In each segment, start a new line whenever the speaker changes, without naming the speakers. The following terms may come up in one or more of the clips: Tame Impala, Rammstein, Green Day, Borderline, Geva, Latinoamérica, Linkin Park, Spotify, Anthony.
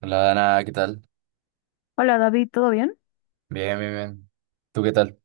Hola, Dana, ¿qué tal?
Hola David, ¿todo bien?
Bien, bien, bien. ¿Tú qué tal?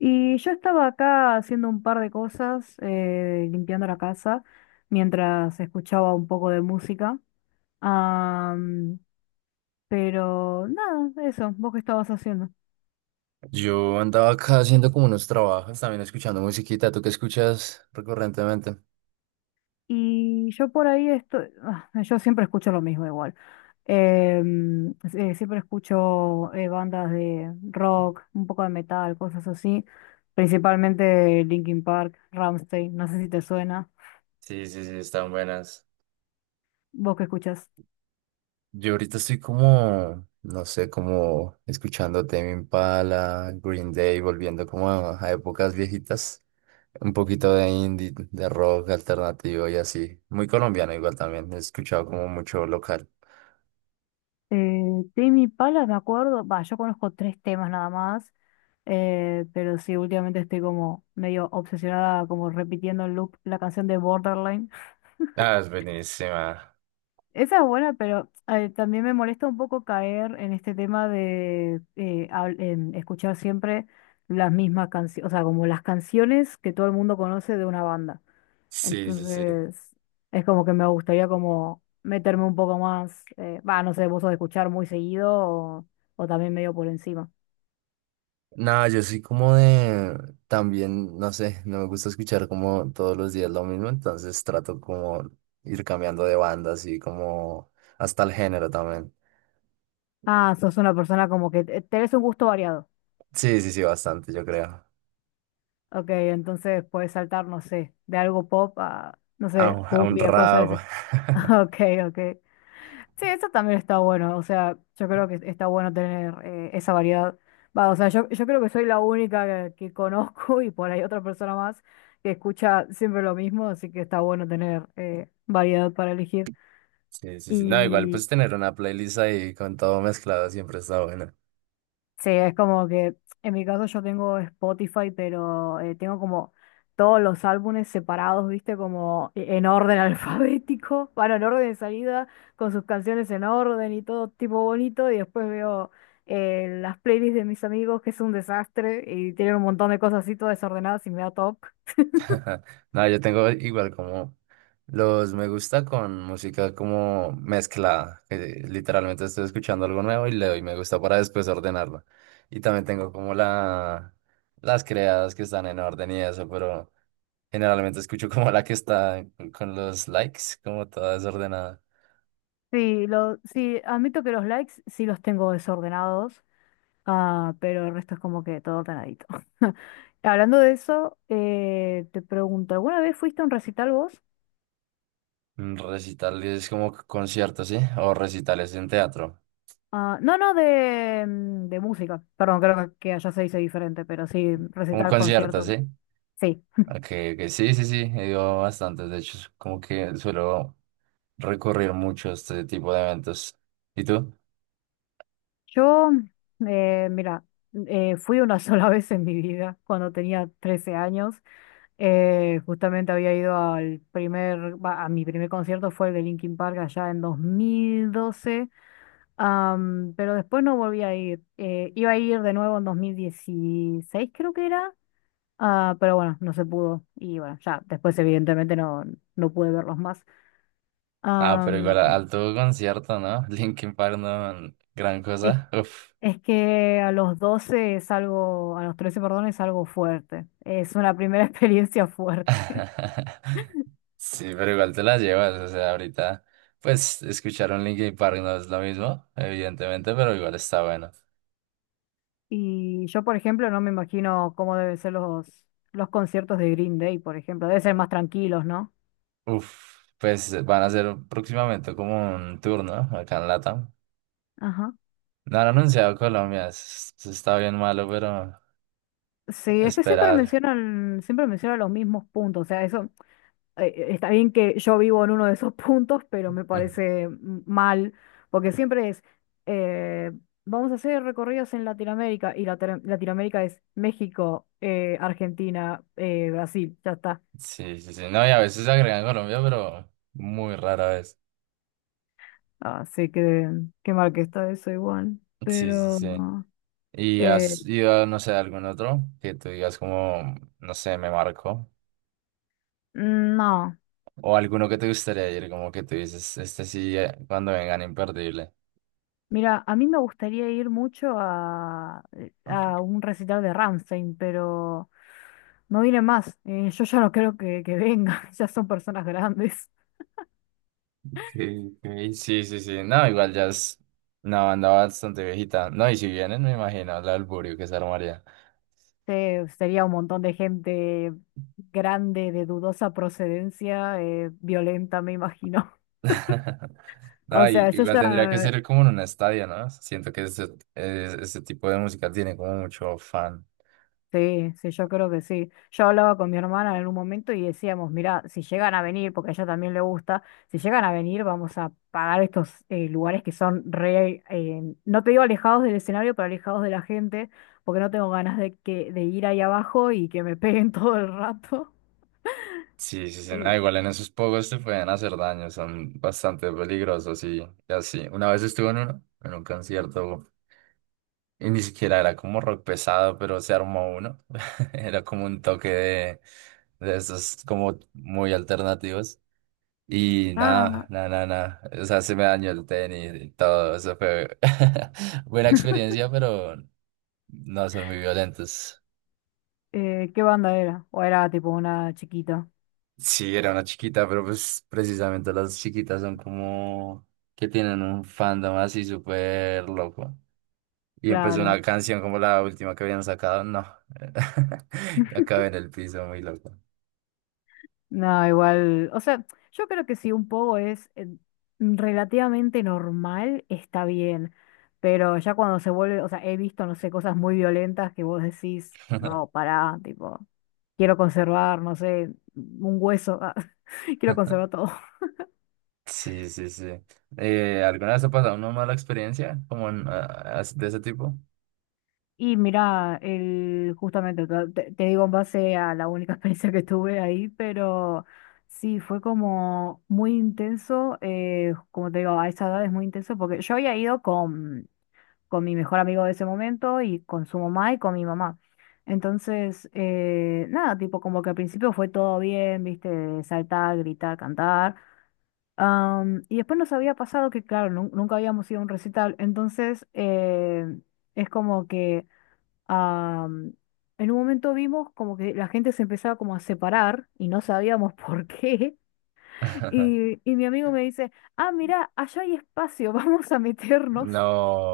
Y yo estaba acá haciendo un par de cosas, limpiando la casa, mientras escuchaba un poco de música. Am, pero nada, eso, vos qué estabas haciendo.
Yo andaba acá haciendo como unos trabajos, también escuchando musiquita. ¿Tú qué escuchas recurrentemente?
Y yo por ahí estoy, yo siempre escucho lo mismo igual. Siempre escucho bandas de rock, un poco de metal, cosas así. Principalmente Linkin Park, Rammstein, no sé si te suena.
Sí, sí, sí, están buenas.
¿Vos qué escuchás?
Yo ahorita estoy como, no sé, como escuchando Tame Impala, Green Day, volviendo como a épocas viejitas. Un poquito de indie, de rock alternativo y así. Muy colombiano igual también. He escuchado como mucho local.
Tame Pala, me acuerdo, va, yo conozco tres temas nada más, pero sí, últimamente estoy como medio obsesionada, como repitiendo en loop la canción de Borderline.
Ah, es buenísima.
Esa es buena, pero también me molesta un poco caer en este tema de escuchar siempre las mismas canciones, o sea, como las canciones que todo el mundo conoce de una banda.
Sí, sí, sí.
Entonces, es como que me gustaría como meterme un poco más, va, no sé, vos sos de escuchar muy seguido o también medio por encima.
No, yo soy como de, también, no sé, no me gusta escuchar como todos los días lo mismo, entonces trato como ir cambiando de banda, así como hasta el género también.
Ah, sos una persona como que tenés un gusto variado.
Sí, sí, sí, bastante, yo creo.
Ok, entonces puedes saltar, no sé, de algo pop a, no
A,
sé,
un a un
cumbia, cosas de
rap.
ese- Ok, ok. Sí, eso también está bueno. O sea, yo creo que está bueno tener esa variedad. Va, o sea, yo creo que soy la única que conozco y por ahí otra persona más que escucha siempre lo mismo, así que está bueno tener variedad para elegir.
Sí, sí, sí. No, igual
y
pues tener una playlist ahí con todo mezclado siempre está bueno.
Sí, es como que en mi caso yo tengo Spotify, pero tengo como todos los álbumes separados, viste, como en orden alfabético, bueno, en orden de salida, con sus canciones en orden y todo tipo bonito, y después veo las playlists de mis amigos, que es un desastre, y tienen un montón de cosas así todas desordenadas y me da toc.
No, yo tengo igual como los me gusta con música como mezclada, que literalmente estoy escuchando algo nuevo y le doy me gusta para después ordenarlo. Y también tengo como las creadas que están en orden y eso, pero generalmente escucho como la que está con los likes, como toda desordenada.
Sí, sí, admito que los likes sí los tengo desordenados. Ah, pero el resto es como que todo ordenadito. Hablando de eso, te pregunto, ¿alguna vez fuiste a un recital vos?
Recitales como conciertos, ¿sí? O recitales en teatro,
Ah, no, no, de, de música. Perdón, creo que allá se dice diferente, pero sí,
como
recital,
conciertos,
concierto.
¿sí?
Sí.
Ok, ok, sí, sí, sí, he ido a bastantes. De hecho, es como que suelo recurrir mucho a este tipo de eventos. ¿Y tú?
Yo, mira, fui una sola vez en mi vida, cuando tenía 13 años. Justamente había ido al primer, va, a mi primer concierto fue el de Linkin Park allá en 2012. Pero después no volví a ir. Iba a ir de nuevo en 2016, creo que era. Ah, pero bueno, no se pudo. Y bueno, ya después evidentemente no, no pude verlos más.
Ah, pero igual
Am,
alto concierto, ¿no? Linkin Park, no, gran
es,
cosa. Uf.
es que a los 12 es algo, a los 13 perdón, es algo fuerte. Es una primera experiencia fuerte.
Sí, pero igual te la llevas. O sea, ahorita, pues, escuchar un Linkin Park no es lo mismo, evidentemente, pero igual está bueno.
Y yo, por ejemplo, no me imagino cómo deben ser los conciertos de Green Day, por ejemplo. Deben ser más tranquilos, ¿no?
Uf, pues van a hacer próximamente como un tour, ¿no? Acá en Latam. No han anunciado Colombia, está bien malo, pero.
Sí, es que
Esperar.
siempre mencionan los mismos puntos. O sea, eso está bien que yo vivo en uno de esos puntos, pero me
Ah,
parece mal, porque siempre es, eh, vamos a hacer recorridos en Latinoamérica, y Latinoamérica es México, Argentina, Brasil, ya está.
sí, sí, sí. No, y a veces agregan Colombia, pero muy rara vez.
Así que qué mal que está eso igual.
Sí, sí,
Pero
sí. ¿Y
eh,
has ido, no sé, a algún otro que tú digas como, no sé, me marcó?
no.
O alguno que te gustaría ir, como que tú dices, este sí, cuando vengan, imperdible.
Mira, a mí me gustaría ir mucho a un recital de Rammstein, pero no viene más. Yo ya no creo que venga, ya son personas grandes.
Okay, ok. Sí, sí, sí. No, igual ya es una banda bastante viejita. No, y si vienen, me imagino el alburio que se armaría.
Sería un montón de gente grande, de dudosa procedencia, violenta, me imagino.
No,
O sea, yo
igual tendría que
ya.
ser como en un estadio, ¿no? Siento que ese tipo de música tiene como mucho fan.
Sí, sí, yo creo que sí. Yo hablaba con mi hermana en un momento y decíamos, mira, si llegan a venir, porque a ella también le gusta, si llegan a venir vamos a pagar estos lugares que son re, no te digo alejados del escenario, pero alejados de la gente, porque no tengo ganas de, que, de ir ahí abajo y que me peguen todo el rato.
Sí, sí, sí,
Eh,
no, igual en esos pogos te pueden hacer daño, son bastante peligrosos y así. Una vez estuve en uno, en un concierto, y ni siquiera era como rock pesado, pero se armó uno. Era como un toque de esos como muy alternativos. Y nada,
ah,
nada, nada, nada. O sea, se me dañó el tenis y todo. Eso fue buena experiencia, pero no son muy violentos.
¿Qué banda era? O era tipo una chiquita,
Sí, era una chiquita, pero pues precisamente las chiquitas son como que tienen un fandom así súper loco. Y empezó
claro.
una canción como la última que habían sacado. No, acabé en el piso muy loco.
No, igual, o sea, yo creo que si un poco es relativamente normal, está bien, pero ya cuando se vuelve, o sea, he visto, no sé, cosas muy violentas que vos decís, no, pará, tipo, quiero conservar, no sé, un hueso, ah, quiero conservar todo.
Sí, sí, sí. ¿Alguna vez ha pasado una mala experiencia como en, de ese tipo?
Y mira, el, justamente, te digo en base a la única experiencia que tuve ahí, pero sí, fue como muy intenso, como te digo, a esa edad es muy intenso, porque yo había ido con mi mejor amigo de ese momento y con su mamá y con mi mamá. Entonces, nada, tipo como que al principio fue todo bien, viste, saltar, gritar, cantar. Y después nos había pasado que, claro, nunca habíamos ido a un recital. Entonces, es como que am, en un momento vimos como que la gente se empezaba como a separar y no sabíamos por qué. Y mi amigo me dice, ah, mira, allá hay espacio, vamos a meternos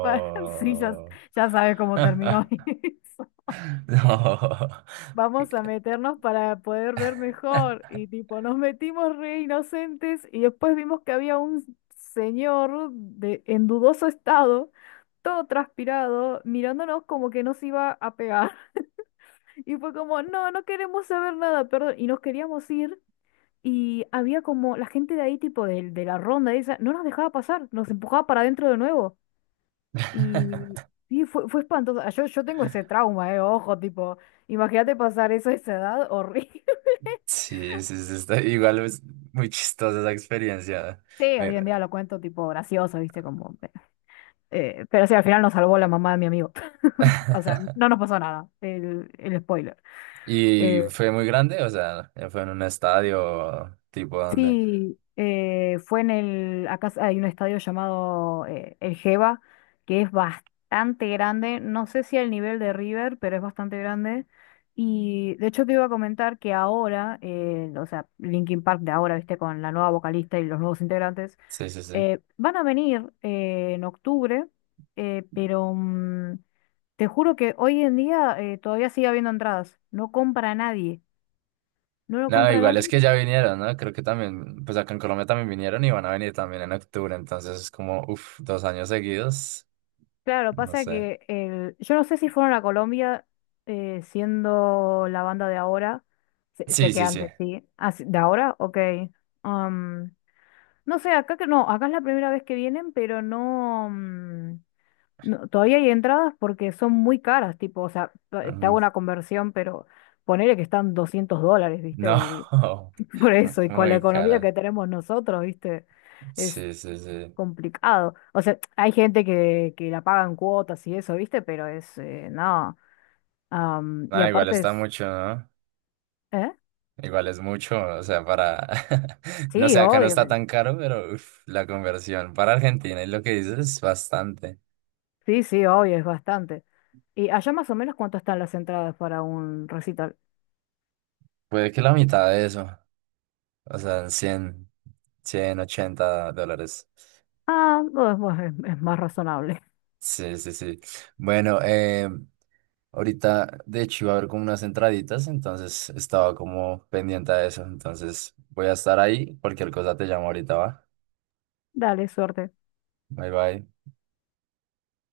para sí, ya, ya sabes cómo terminó eso.
No.
Vamos a meternos para poder ver mejor. Y tipo, nos metimos re inocentes y después vimos que había un señor de, en dudoso estado, todo transpirado, mirándonos como que nos iba a pegar. Y fue como, no, no queremos saber nada, perdón. Y nos queríamos ir. Y había como la gente de ahí, tipo de la ronda esa, no nos dejaba pasar, nos empujaba para adentro de nuevo. Y sí, fue espantoso. Ah, yo tengo ese trauma, ojo, tipo, imagínate pasar eso a esa edad, horrible.
Sí, sí, sí, está igual es muy chistosa esa experiencia.
Sí,
Me-
hoy en día lo cuento tipo gracioso, viste, como pero sí, al final nos salvó la mamá de mi amigo. O sea, no nos pasó nada, el spoiler.
Y
Eh,
fue muy grande, o sea, fue en un estadio tipo donde.
Sí, fue en el, acá hay un estadio llamado el Geva, que es bastante grande, no sé si al nivel de River, pero es bastante grande. Y de hecho te iba a comentar que ahora, o sea, Linkin Park de ahora, viste, con la nueva vocalista y los nuevos integrantes,
Sí, sí, sí.
van a venir en octubre, pero te juro que hoy en día todavía sigue habiendo entradas, no compra nadie, no lo
No,
compra
igual
nadie.
es que ya vinieron, ¿no? Creo que también, pues acá en Colombia también vinieron y van a venir también en octubre, entonces es como, uff, 2 años seguidos,
Claro,
no
pasa
sé.
que el, yo no sé si fueron a Colombia siendo la banda de ahora. Sé, sé
Sí,
que
sí, sí.
antes, sí. Ah, sí, ¿de ahora? Ok. Am, no sé, acá que no, acá es la primera vez que vienen, pero no, no, todavía hay entradas porque son muy caras, tipo, o sea, te
Mm,
hago una conversión, pero ponele que están 200 dólares, ¿viste? Y
no,
por eso, y con la
muy
economía
cara.
que tenemos nosotros, ¿viste?
Sí, sí, sí.
Complicado. O sea, hay gente que la pagan cuotas y eso, ¿viste? Pero es, no. Y
Ah, igual
aparte
está
es,
mucho, ¿no?
¿eh?
Igual es mucho, o sea, para... No
Sí,
sé, acá no
obvio.
está
Pero
tan caro, pero uf, la conversión para Argentina y lo que dices es bastante.
sí, sí, obvio, es bastante. ¿Y allá más o menos cuánto están las entradas para un recital?
Puede que la mitad de eso, o sea, 100, $80.
Ah, no, es más razonable.
Sí, sí, sí. Bueno, ahorita, de hecho, iba a haber como unas entraditas, entonces estaba como pendiente de eso. Entonces voy a estar ahí, cualquier cosa te llamo ahorita, ¿va?
Dale, suerte.
Bye, bye.